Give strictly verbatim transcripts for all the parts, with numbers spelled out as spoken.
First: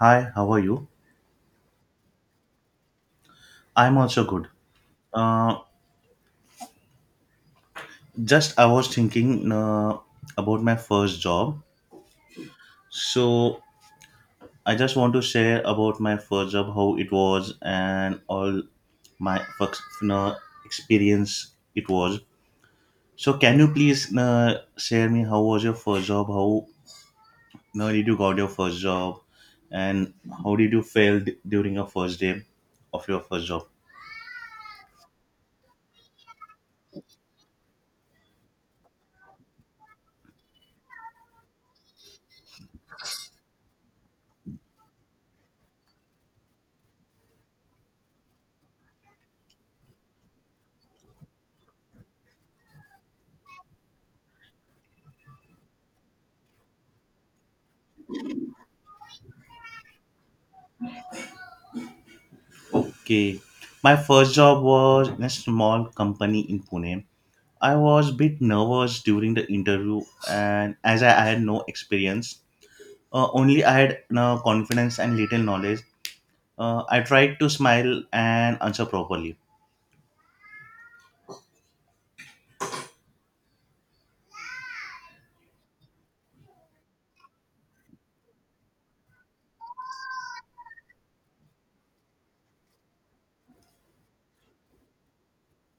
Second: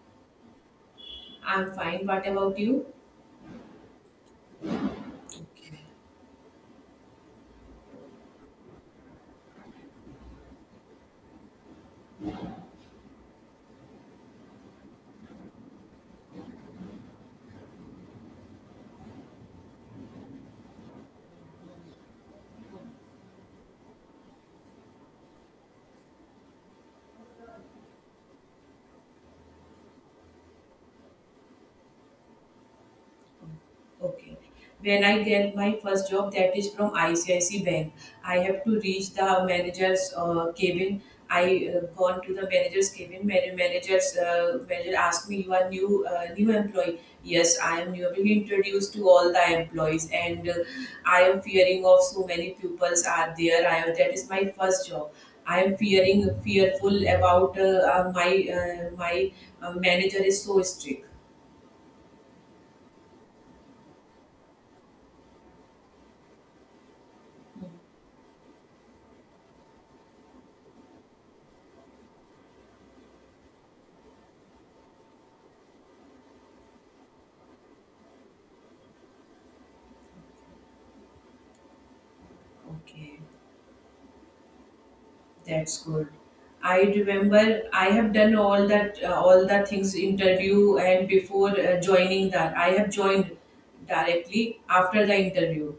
Hi, how are you? I'm fine. What about you? I'm also good. Uh, just I was thinking uh, about my first job. So I just want to share about my first job, how it was, and all my first uh, experience it was. So can you please uh, share me how was your first job? How uh, did you got your first job, and how did you fail d- during your first day of your first job? Okay. When I get my first job, that is from I C I C I Bank, I have to reach the manager's uh, cabin. I uh, gone to the manager's cabin. Man- Manager's uh, manager asked me, "You are new, uh, new employee." Yes, I am new. He introduced to all the employees, and uh, I am fearing of so many pupils are there. I am, that is my first job. I am fearing, fearful about uh, uh, my uh, my uh, manager is so strict. Okay, my first job was in a small company in Pune. I was a bit nervous during the interview, and as I, I had no experience, uh, only I had no confidence and little knowledge. Uh, I tried to smile and answer properly. Okay, that's good. I remember I have done all that uh, all the things interview and before uh, joining that I have joined directly after the interview.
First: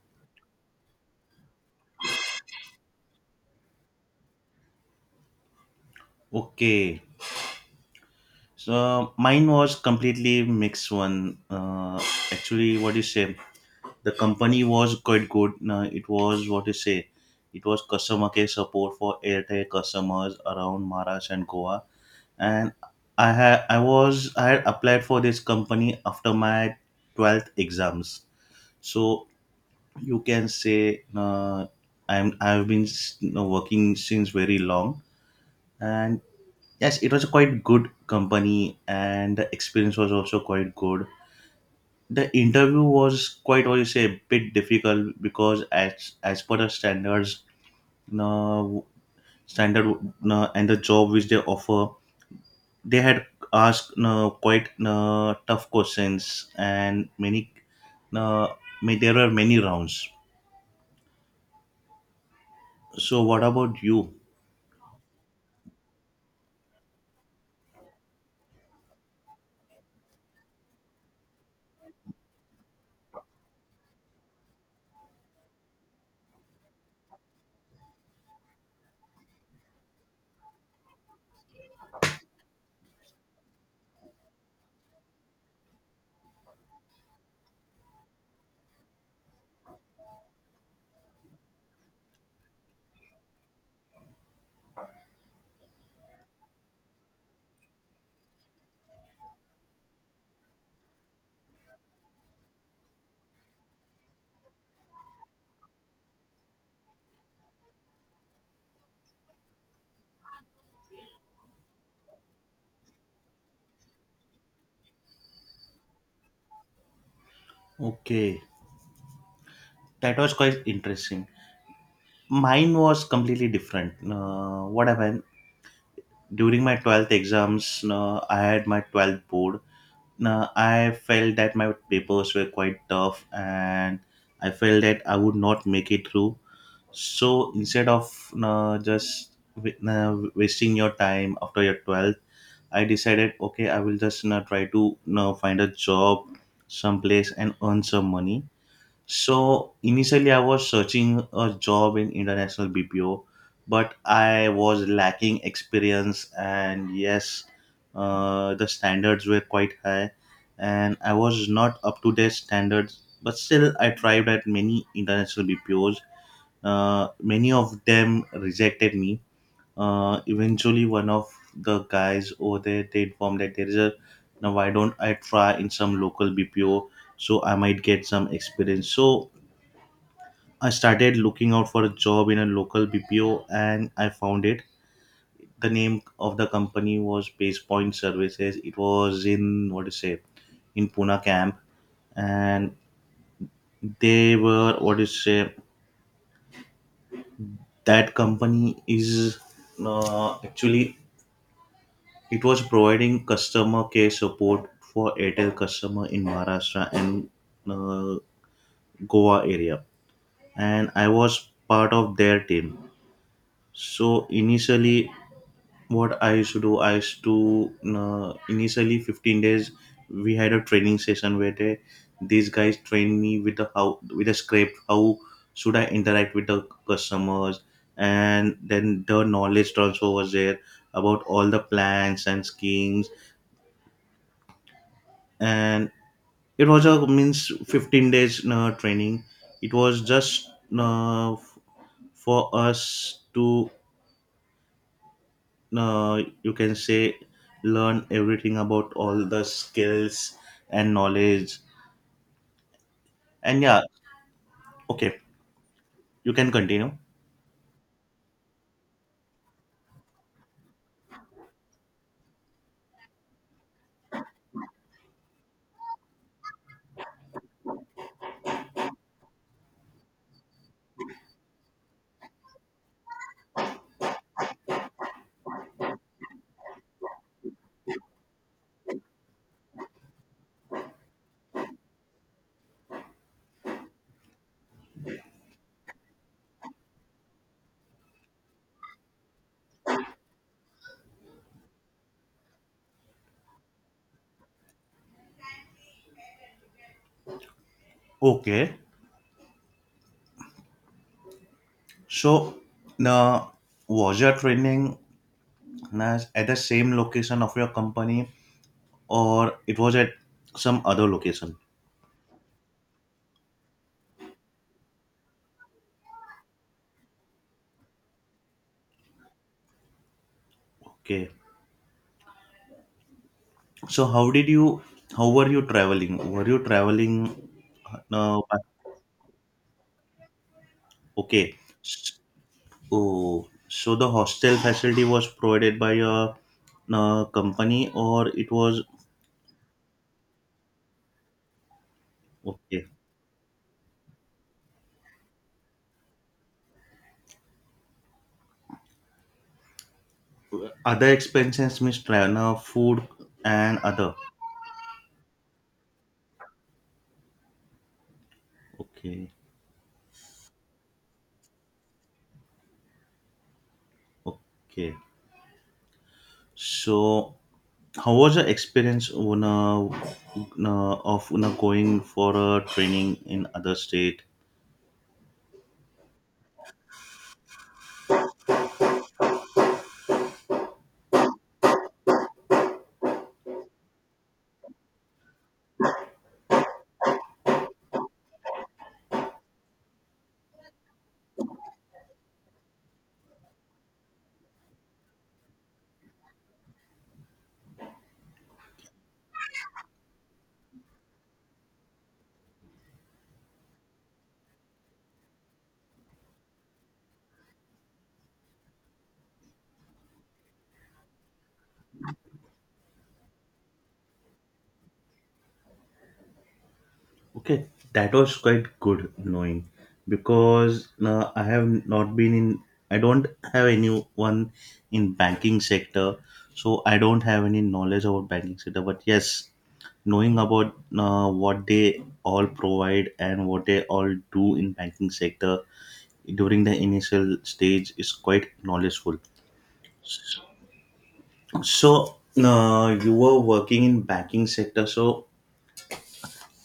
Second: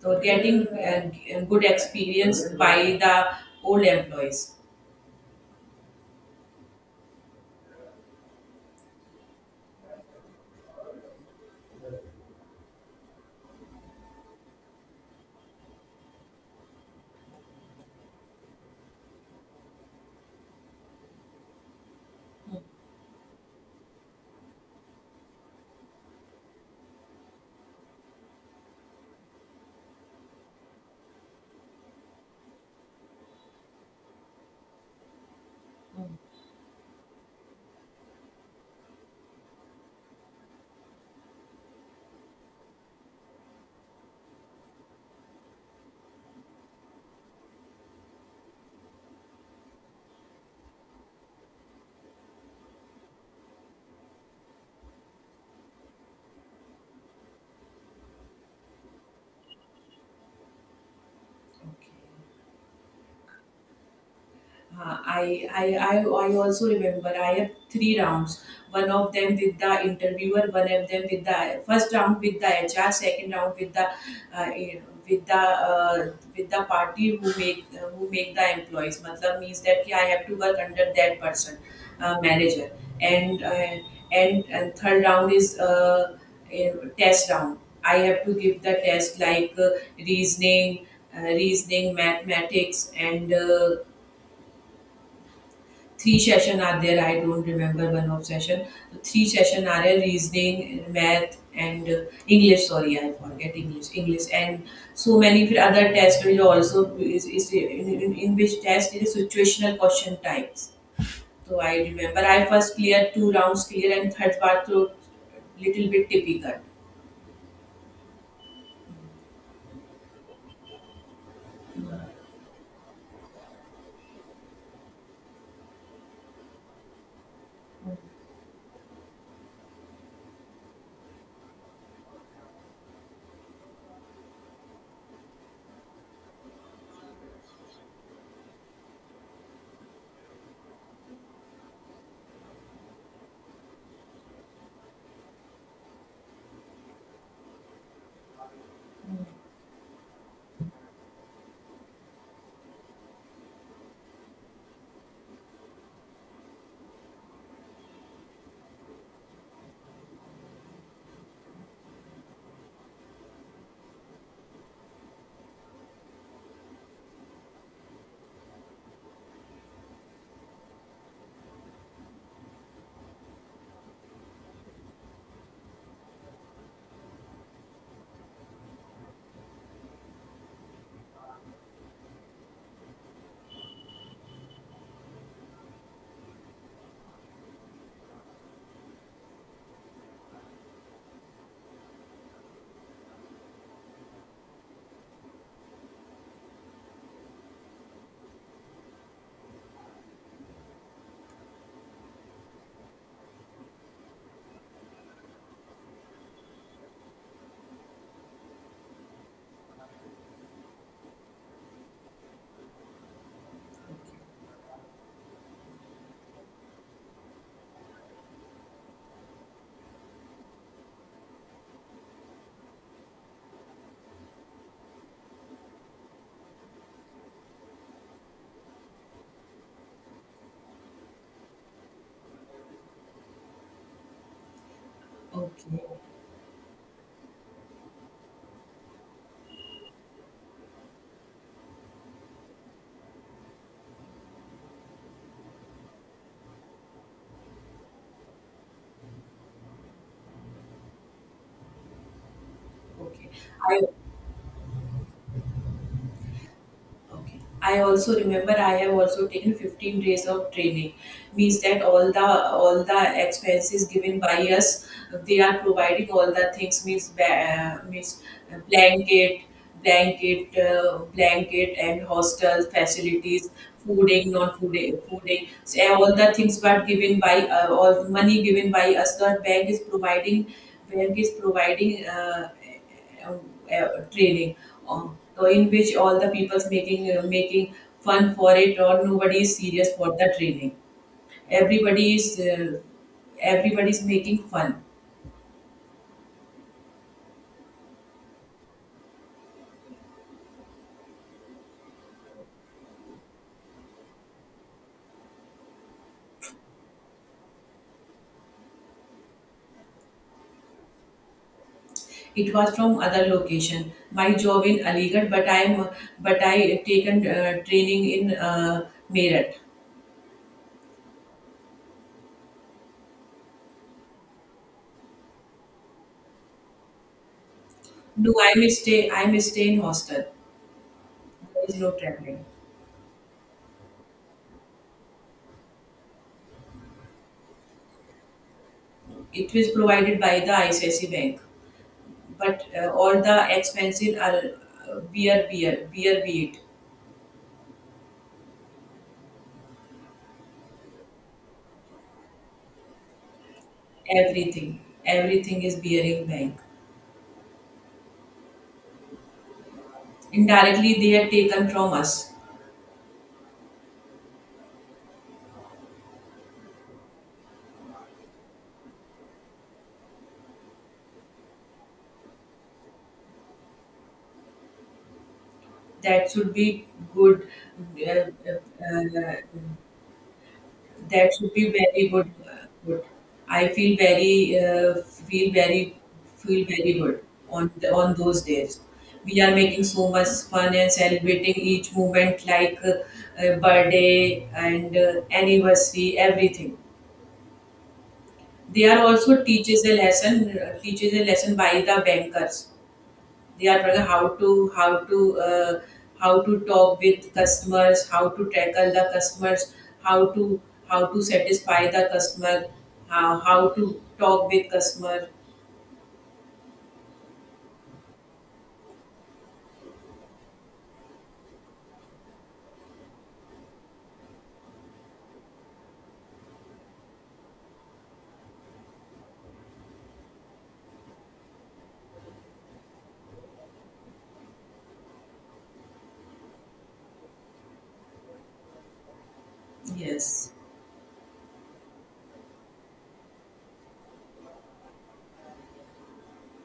So getting uh, g- good experience by the old employees. Okay, so mine was completely mixed one. Uh, Actually, what you say, the company was quite good. Uh, it was, what you say, it was customer care support for Airtel customers around Maharashtra and Goa, and I had I was I had applied for this company after my twelfth exams. So you can say, uh, I'm I've been s- you know, working since very long, and yes, it was a quite good company, and the experience was also quite good. The interview was quite, what you say, a bit difficult because as as per the standards, no standard, no, and the job which they offer, they had asked uh, quite uh, tough questions, and many uh, ma- there were many rounds. Okay. So what about you? Uh, I, I, I, I also remember I had three rounds. One of them with the interviewer, one of them with the first round with the H R, second round with the uh, eh, with the uh, with the party who make uh, who make the employees. Matlab means that कि I have to work under that person, uh, manager. And uh, and and third round is uh, eh, test round. I have to give the test like uh, reasoning, uh, reasoning, mathematics, and uh, three session are there. I don't remember one of session. Three session are there: reasoning, math, and uh, english. Sorry, I forget english english and so many fi- other tests will also is, is in, in, in which test it is situational question types. So I remember I first cleared two rounds clear, and third part through little bit difficult. Okay, that was quite interesting. Mine was completely different. Uh, what happened during my twelfth exams uh, I had my twelfth board uh, I felt that my papers were quite tough, and I felt that I would not make it through. So instead of uh, just wa- uh, wasting your time after your twelfth. I decided, okay, I will just you try to you find a job someplace and earn some money. So initially, I was searching a job in international B P O, but I was lacking experience, and yes, uh, the standards were quite high, and I was not up to their standards. But still, I tried at many international B P Os. Uh, many of them rejected me uh, Eventually, one of the guys over there, they informed that there is a now, why don't I try in some local B P O, so I might get some experience. So I started looking out for a job in a local B P O, and I found it. The name of the company was Base Point Services. It was in, what to say, in Pune Camp, and they were, what to say, that company is, uh, actually, it was providing customer care support for Airtel customer in Maharashtra and, uh, Goa area, and I was part of their team. So initially, what I used to do, I used to uh, initially fifteen days we had a training session where they these guys trained me with the how with a script how should I interact with the customers, and then the knowledge transfer was there about all the plans and schemes. And Okay, it was a means fifteen days uh, training. It was just uh, f- for us to, uh, you can say, learn everything about all the skills and knowledge. okay. And I yeah. Okay, you can continue. Okay. I also remember I have also taken fifteen days of training. Means that all the all the expenses given by us, they are providing all the things. Means ba- uh, means uh, blanket, blanket, uh, blanket, and hostel facilities, fooding, non fooding, fooding. So uh, all the things were given by uh, all the money given by us. The bank is providing. Bank is providing. Uh, uh, uh, training uh, uh, in which all the people's making uh, making fun for it, or nobody is serious for the training. Everybody is uh, everybody is making fun. Okay, so uh, was your training uh, at the same location of your company, or it was at some other location? It was from other location. My job in aligarh, but I am, but I taken uh, training in uh, meerut. Okay. So how did you? How were you traveling? Were you traveling? No, Uh, I may stay, I may stay in hostel. okay. There is no S- traveling. Oh, so the hostel facility was provided by a, uh company, or it was It was provided by the icc bank, but okay. uh, all the expenses are uh, beer beer beer be it. Other expenses means travel, uh, food and other. Everything, everything is bearing bank. Okay, Indirectly, they are taken from us. okay. So how was the experience on, uh, on, uh, of on, uh, going for a training in other state? That should be good. Uh, uh, uh, that should be very good. Uh, good. I feel very, uh, feel very, feel very good on the, on those days. We are making so much fun and celebrating each moment like uh, uh, birthday and uh, anniversary, everything. They are also teaches a lesson, uh, teaches a lesson by the bankers. They are trying how to how to uh, how to talk with customers, how to tackle the customers, how to how to satisfy the customer, how, how to talk with customer. Okay, that was quite good knowing because uh, I have not been in. I don't have anyone in banking sector, so I don't have any knowledge about banking sector. But yes, knowing about uh, what they all provide and what they all do in banking sector during the initial stage is quite knowledgeful. Yes, So uh, you were working in banking sector, so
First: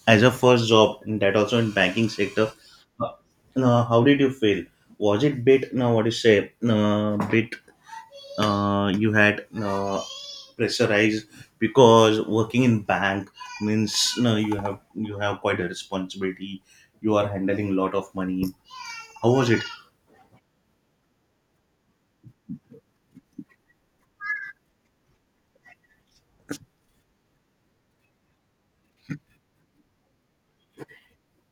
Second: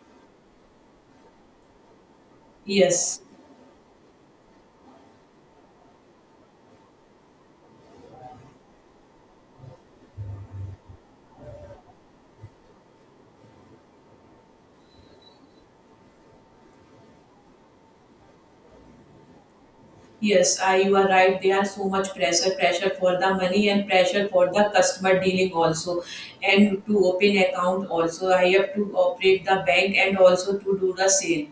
as a first job and that also in banking sector uh, yes. uh, how did you feel? Was it bit, now what you say, uh, bit, uh, you had, uh, pressurized, because working in bank means, no, you have you have quite a responsibility, you are handling lot of money. How was it? Yes, I, you are right. They are so much pressure, pressure for the money and pressure for the customer dealing also, and to open account also. I have to operate the bank and also to do the sale.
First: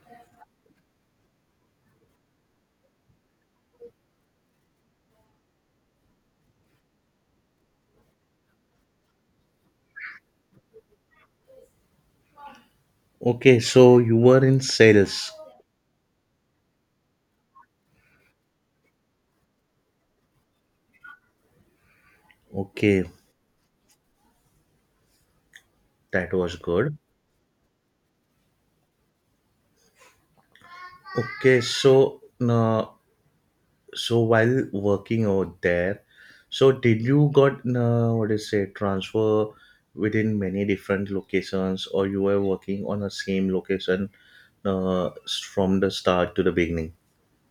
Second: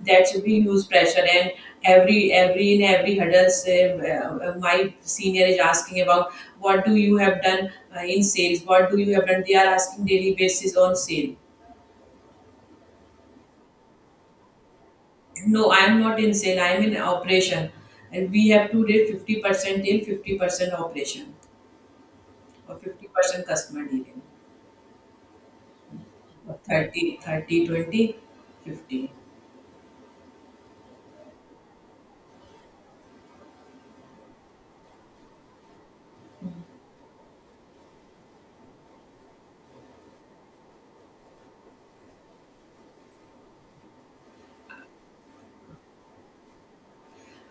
That's we use pressure, and every every in every hurdles. Uh, uh, my senior is asking about what do you have done uh, in sales? What do you have done? They are asking daily basis on sale. Okay, so you were in sales. No, I am not in sale. I am in operation, and we have to do fifty percent in fifty percent operation. और Okay, fifty percent customer दी लें, that was और good. Thirty thirty twenty fifty. Okay, so uh, so while working over there, so did you got, uh, what is say, transfer within many different locations, or you were working on the same location uh, s- from the start to the beginning?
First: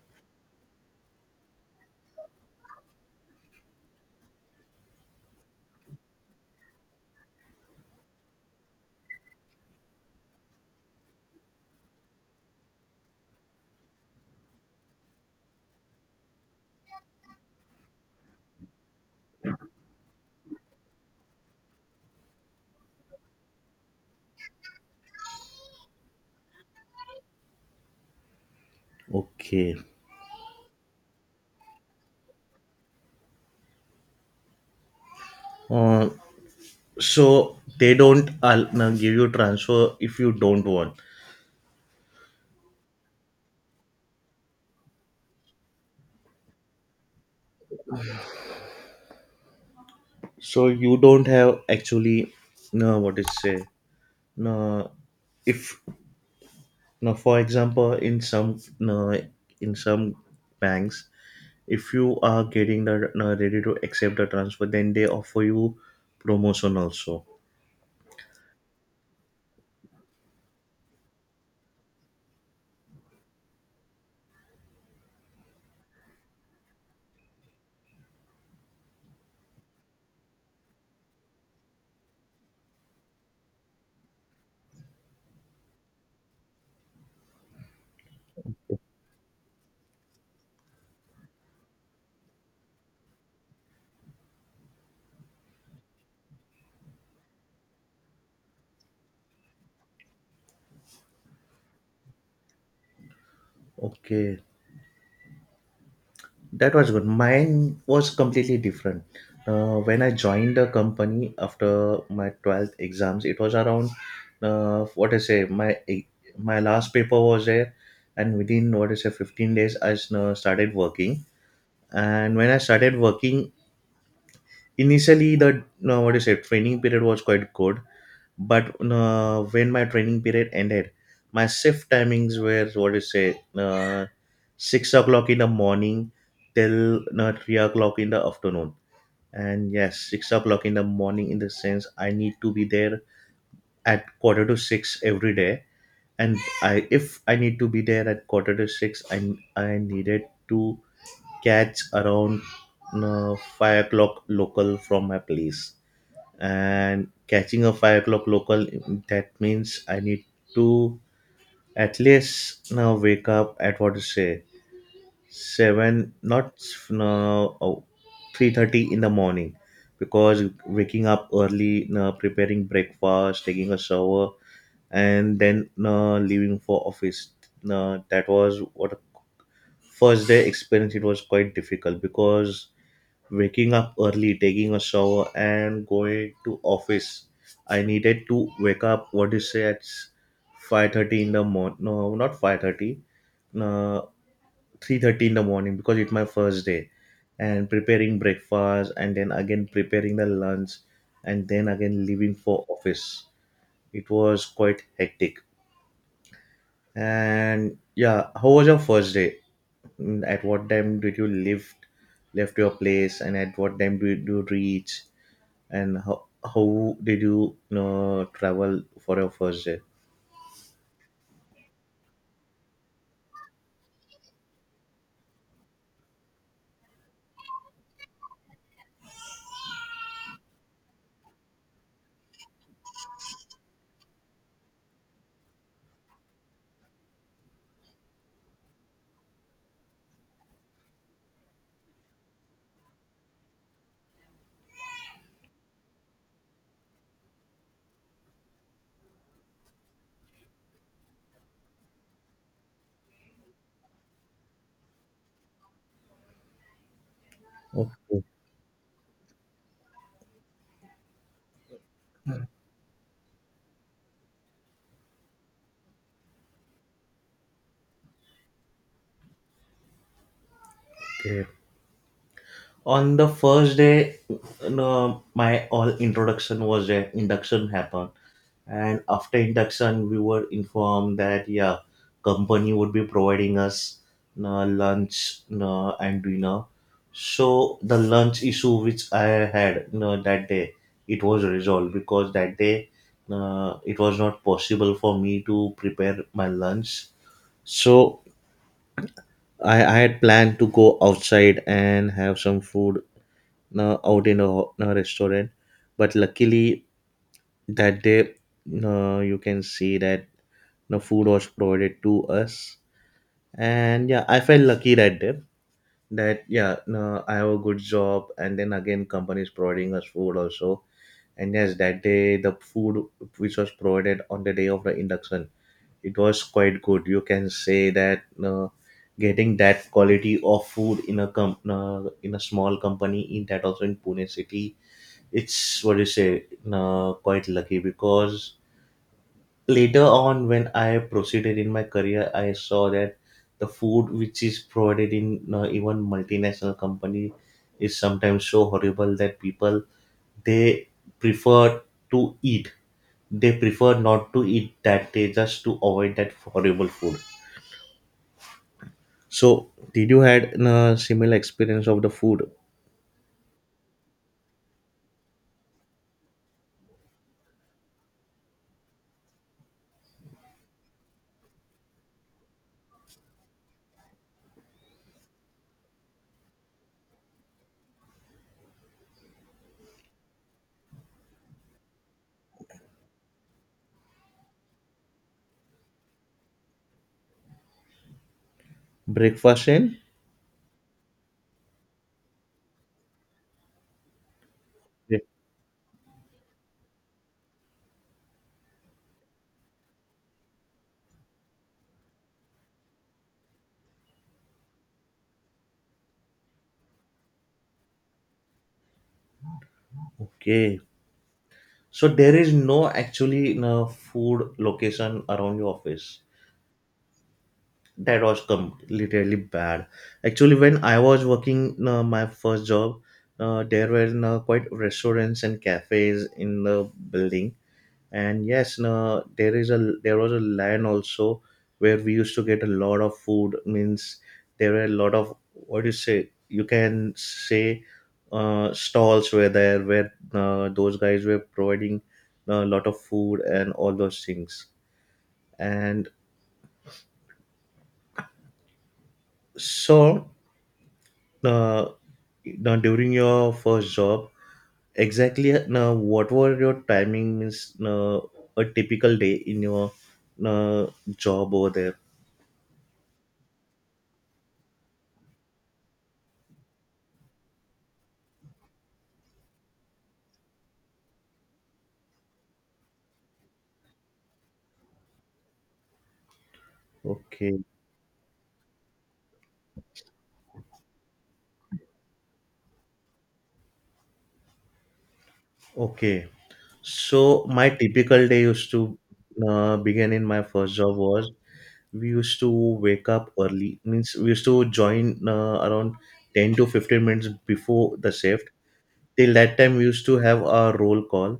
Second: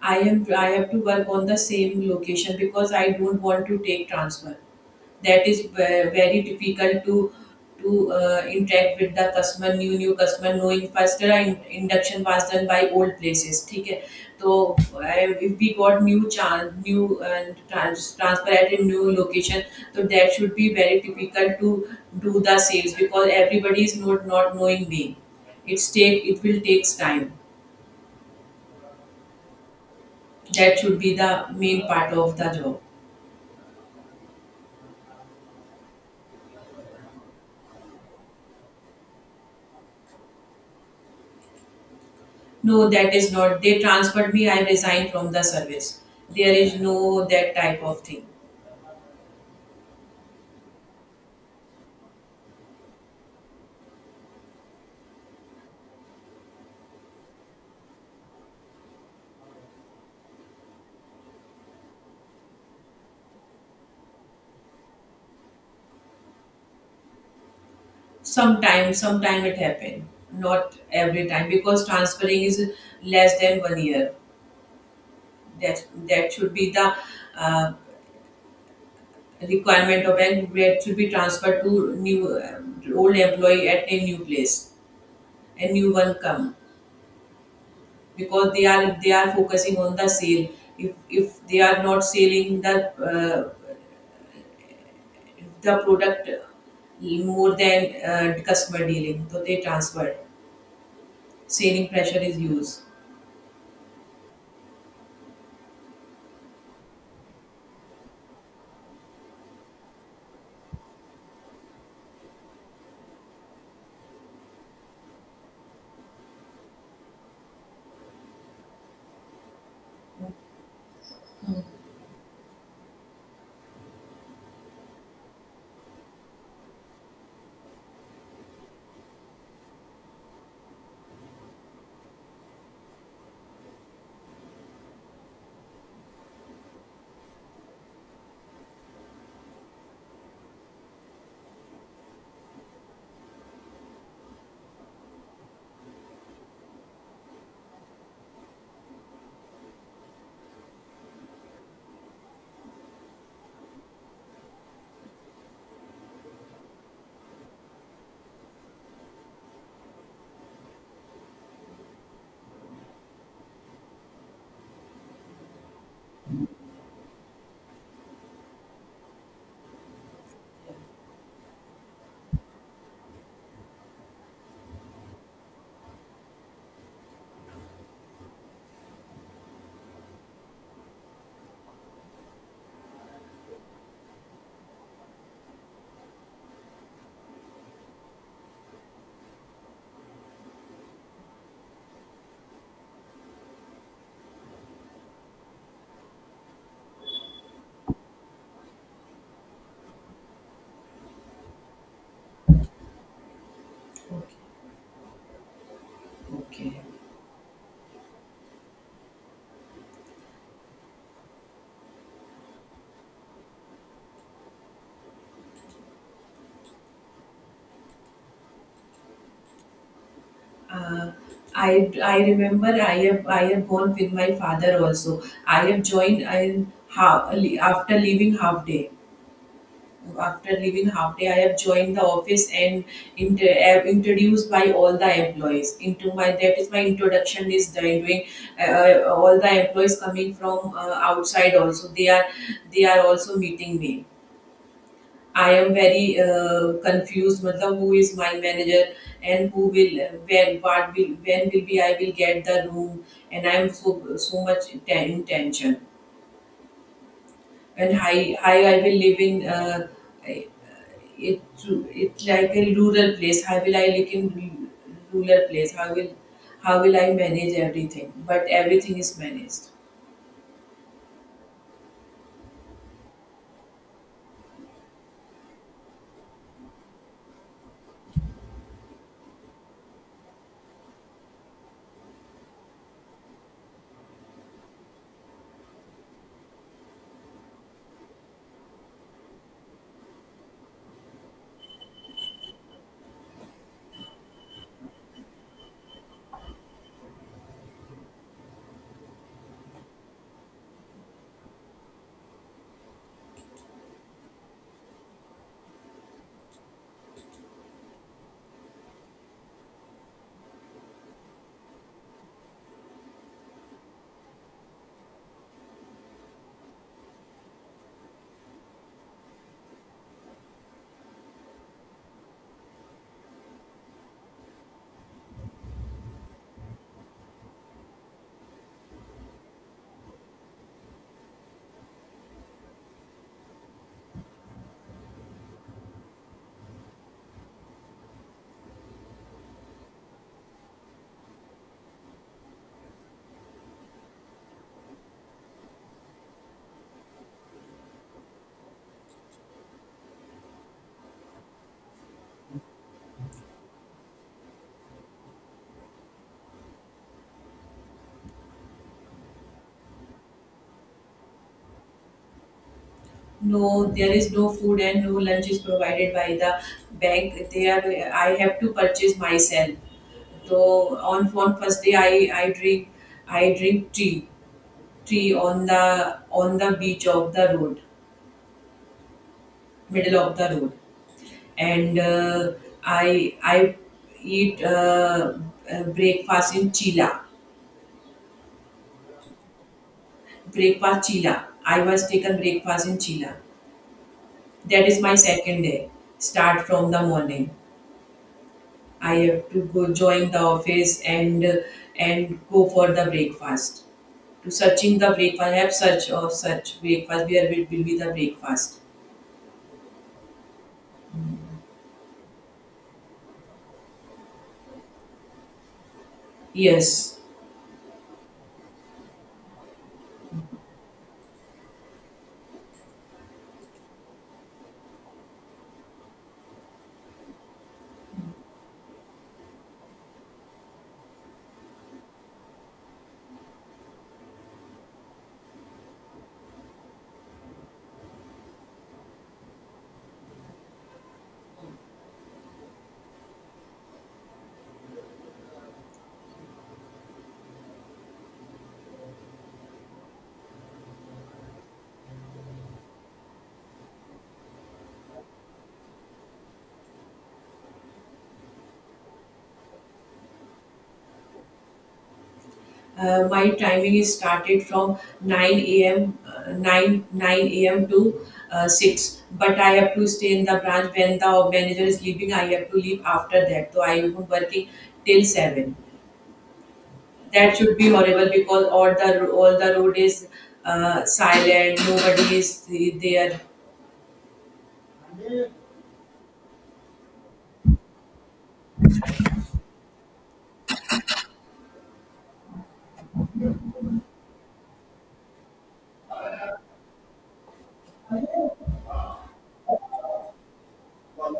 I am I have to work on the same location because I don't want to take transfer. That is ve- very difficult to to uh, interact with the customer, new new customer, knowing faster. I induction was done by old places. ठीक है, तो I, if we got new chance, new uh, trans, transfer at a new location, so that should be very difficult to do the sales because everybody is not not knowing me. It's take it will takes time. Okay, That should be the main part of the job. uh, so they don't al- uh, give you transfer if you don't want? No, that is not. They transferred me, I resigned from the service. There is no that type of thing. So you don't have actually, no, what is say, no, if, no, for example, in some, no, in some banks, if you are getting the, uh, ready to accept the transfer, then they offer you promotion also? Sometimes, sometime it happen. Not every time because transferring is less than one year. That that should be the uh, requirement of, and that should be transferred to new uh, old employee at a new place. A new one come because they are they are focusing on the sale. If if they are not selling the uh, the product more than uh, customer dealing. So they transfer. Selling pressure is used. Okay, that was good. Mine was completely different. Uh, when I joined the company after my twelfth exams, it was around, uh, what I say, my my last paper was there, and within, what I say, fifteen days, I s- uh, started working. And when I started working, initially the, uh, what I say, training period was quite good. But uh, when my training period ended, my shift timings were, what do you say, uh, six o'clock in the morning, till uh, three o'clock in the afternoon, and yes, six o'clock in the morning in the sense I need to be there at quarter to six every day. And I if I need to be there at quarter to six, i, I needed to catch around, uh, five o'clock local from my place, and catching a five o'clock local, that means I need to, at least, now, wake up at, what to say, seven, not, no, three thirty in the morning, because waking up early, no, preparing breakfast, taking a shower, and then, no, leaving for office, no, that was what first day experience. It was quite difficult because waking up early, taking a shower, and going to office, I needed to wake up, what do you say, at five thirty in the morning, no, not five thirty, uh, three thirty in the morning, because it's my first day, and preparing breakfast, and then again preparing the lunch, and then again leaving for office. It Okay. was quite hectic. Okay. And yeah, how was your first day? Mm, at what time did you leave, left your place, and at what time did you reach, and how, how did you, you know, travel for your first day? Uh, I, I remember I have I have gone with my father also. I have joined I half after leaving half day. After leaving half day, I have joined the office and inter- am introduced by all the employees. Into my, that is my introduction is doing uh, uh, all the employees coming from uh, outside also. They are, they are also meeting me. I am very uh, confused. Matlab, who is my manager and who will uh, when what will when will be I will get the room, and I am so so much ten- in tension, and Okay. high, high I will live in uh, I- it. It's like a rural place. How will I live in ru- rural place? How will how will I manage everything? But everything is managed. Okay. On the first day, no, my all introduction was a induction happened, and after induction we were informed that yeah, company would be providing us uh, lunch, uh, and dinner. So the lunch issue which I had, uh, that day it was resolved because that day, uh, it was not possible for me to prepare my lunch. So I, I had planned to go outside and have some food uh, out in a, in a restaurant, but luckily that day, uh, you can see that the food was provided to us, and yeah, I felt lucky that day that yeah, no, I have a good job, and then again company is providing us food also. And yes, that day the food which was provided on the day of the induction, it was quite good. You can say that, uh, getting that quality of food in a com- uh, in a small company, in that also in Pune city, it's, what do you say, uh, quite lucky, because later on, when I proceeded in my career, I saw that the food which is provided in, uh, even multinational company is sometimes so horrible that people, they prefer to eat, they prefer not to eat that day just to avoid that horrible food. So did you had a similar experience of the food? No, there is no food and no lunch is provided by the bank. They are, I have to purchase myself. So on on first day I, I drink, I drink tea, tea on the on the beach of the road, middle of the road, and uh, I I eat uh, uh, breakfast in Chila. Breakfast in. Breakfast Chila. I was taken breakfast in Chila. That is my Yeah. second day. Start from the morning. I have to go join the office and uh, and go for the breakfast. To searching the breakfast, I have search of search breakfast. Where it will be the breakfast? Okay. So there is no actually no food location around your office. Yes. That was completely bad. Actually, when I was working, uh, my first job, uh, there were, uh, quite restaurants and cafes in the building, and yes, no, there is a there was a land also where we used to get a lot of food means, there were a lot of, what do you say, you can say, uh, stalls were there where, uh, those guys were providing a lot of food and all those things. And so, uh, now, during your first job, exactly, now what were your timing means, uh, a typical day in your, uh, job over there? Uh, my timing is started from nine a m. Uh, nine nine a m to uh, six, but I have to stay in the branch. When the manager is leaving, I have to leave after that. So I am working till seven. That Okay. should be horrible because all the ro- all the road is uh, silent, nobody is there. Okay. So my typical day used to uh, begin in my first job was, we used to wake up early. Means we used to join, uh, around ten to fifteen minutes before the shift. Till that time, we used to have a roll call.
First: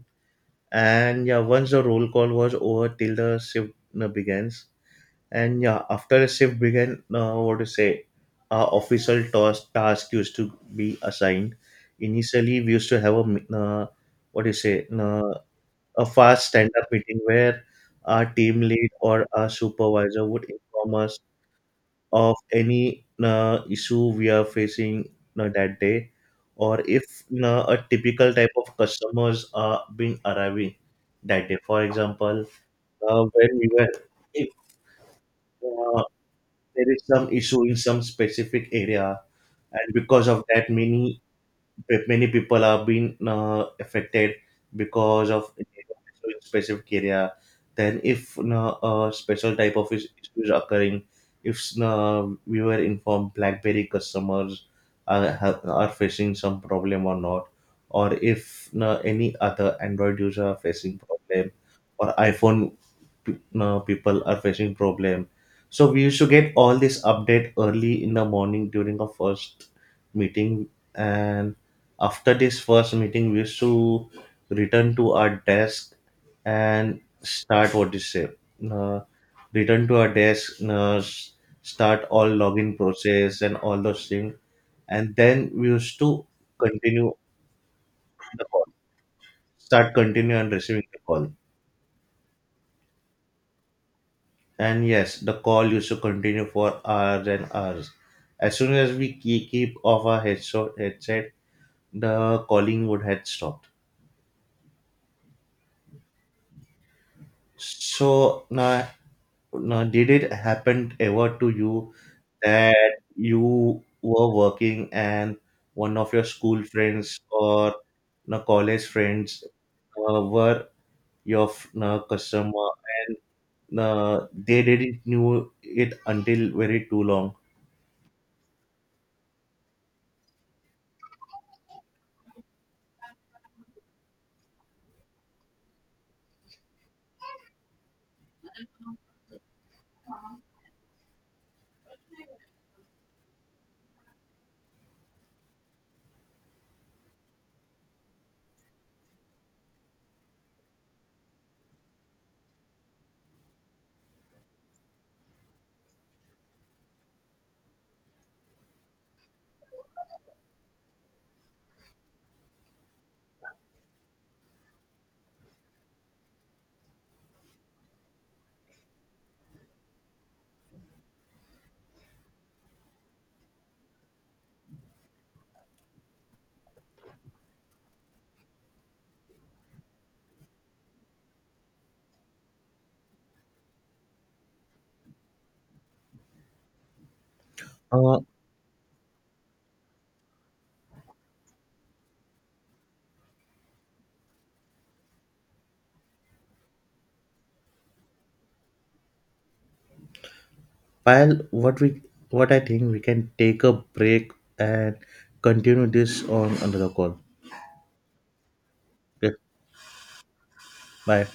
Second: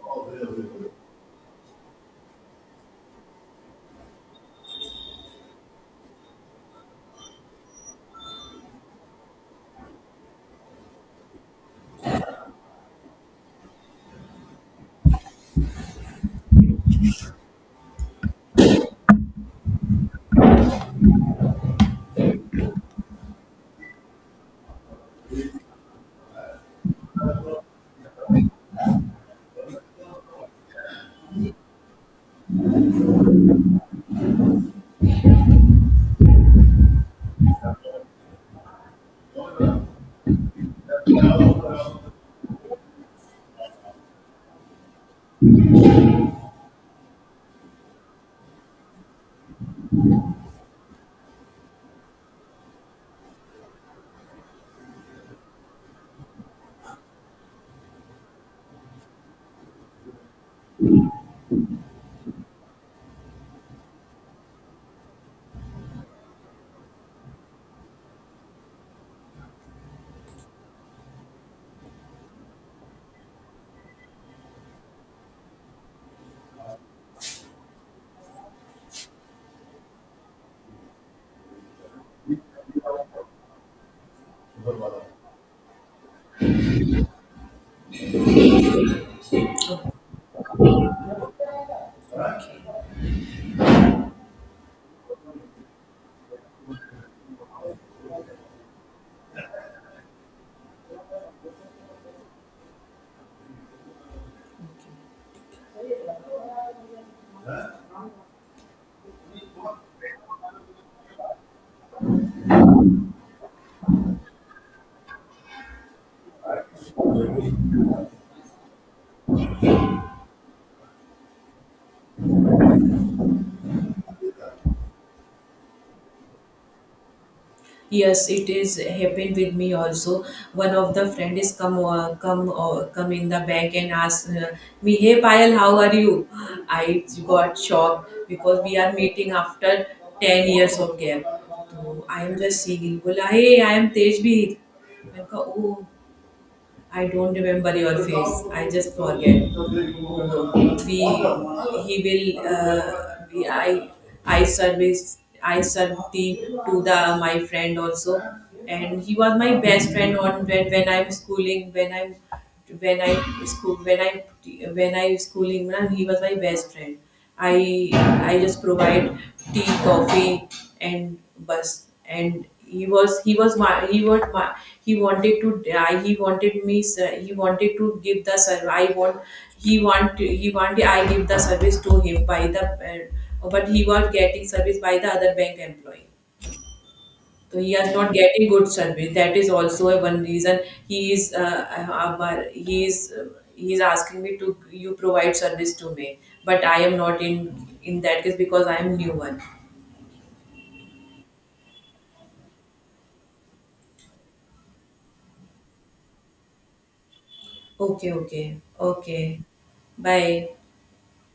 And yeah, once the roll call was over, till the shift uh, begins. And yeah, after the shift began, uh, what to say, uh, official task task used to be assigned. Initially, we used to have a mi- uh, what do you say? Uh, a fast stand-up meeting where our team lead or our supervisor would inform us of any uh, issue we are facing uh, that day, or if, uh, a typical type of customers are being arriving that day, for example, uh, when we were, if uh, there is some issue in some specific area, and because of that, many pe- many people are being uh, affected because of in specific area. Then if, uh, a special type of is- issue is occurring, if uh, we were informed Blackberry customers are, have, are facing some problem or not, or if uh, any other Android user are facing problem, or iPhone p- uh, people are facing problem. So we used to get all this update early in the morning during our first meeting. And after this first meeting, we used to return to our desk and start, what is it? Say, uh, return to our desk, uh, s- start all login process and all those things. And then we used to continue the call, start, continue, and receiving the call. And yes, the call used to continue for hours and hours. As soon as we ke- keep off our headset, headset the calling would had stopped. So now, now, did it happen ever to you that you were working and one of your school friends or, now, college friends, uh, were your f- now, customer, and uh, they didn't knew it until very too long? Yes, it is happened with me also. One of the friend is come uh, come uh, come in the back and ask uh, me, "Hey Payal, how are you?" I got shocked because we are meeting after ten years of gap. So I am just singing. Bola, hey, I am Tejbir. मैंने कहा ओ. I don't remember your face. I just forget. We, he will uh, we, I I service, I served tea to the my friend also, and he was my best friend on when when I'm schooling. When I'm when I school, when I when I schooling man, he was my best friend. I I just provide tea, coffee, and bus. And he was he was my, he was my, he wanted to, I he wanted me ser- he wanted to give the service. I want he want, he wanted I give the service to him by the uh, but he was getting service by the other bank employee. So he is not getting good service. That is also a one reason he is uh, uh, he is uh, he is asking me to you provide service to me, but I am not in in that case because I am new one. Payal, what we what I think we can take a break and continue this on another call. Okay, okay, Okay, okay. Bye. bye.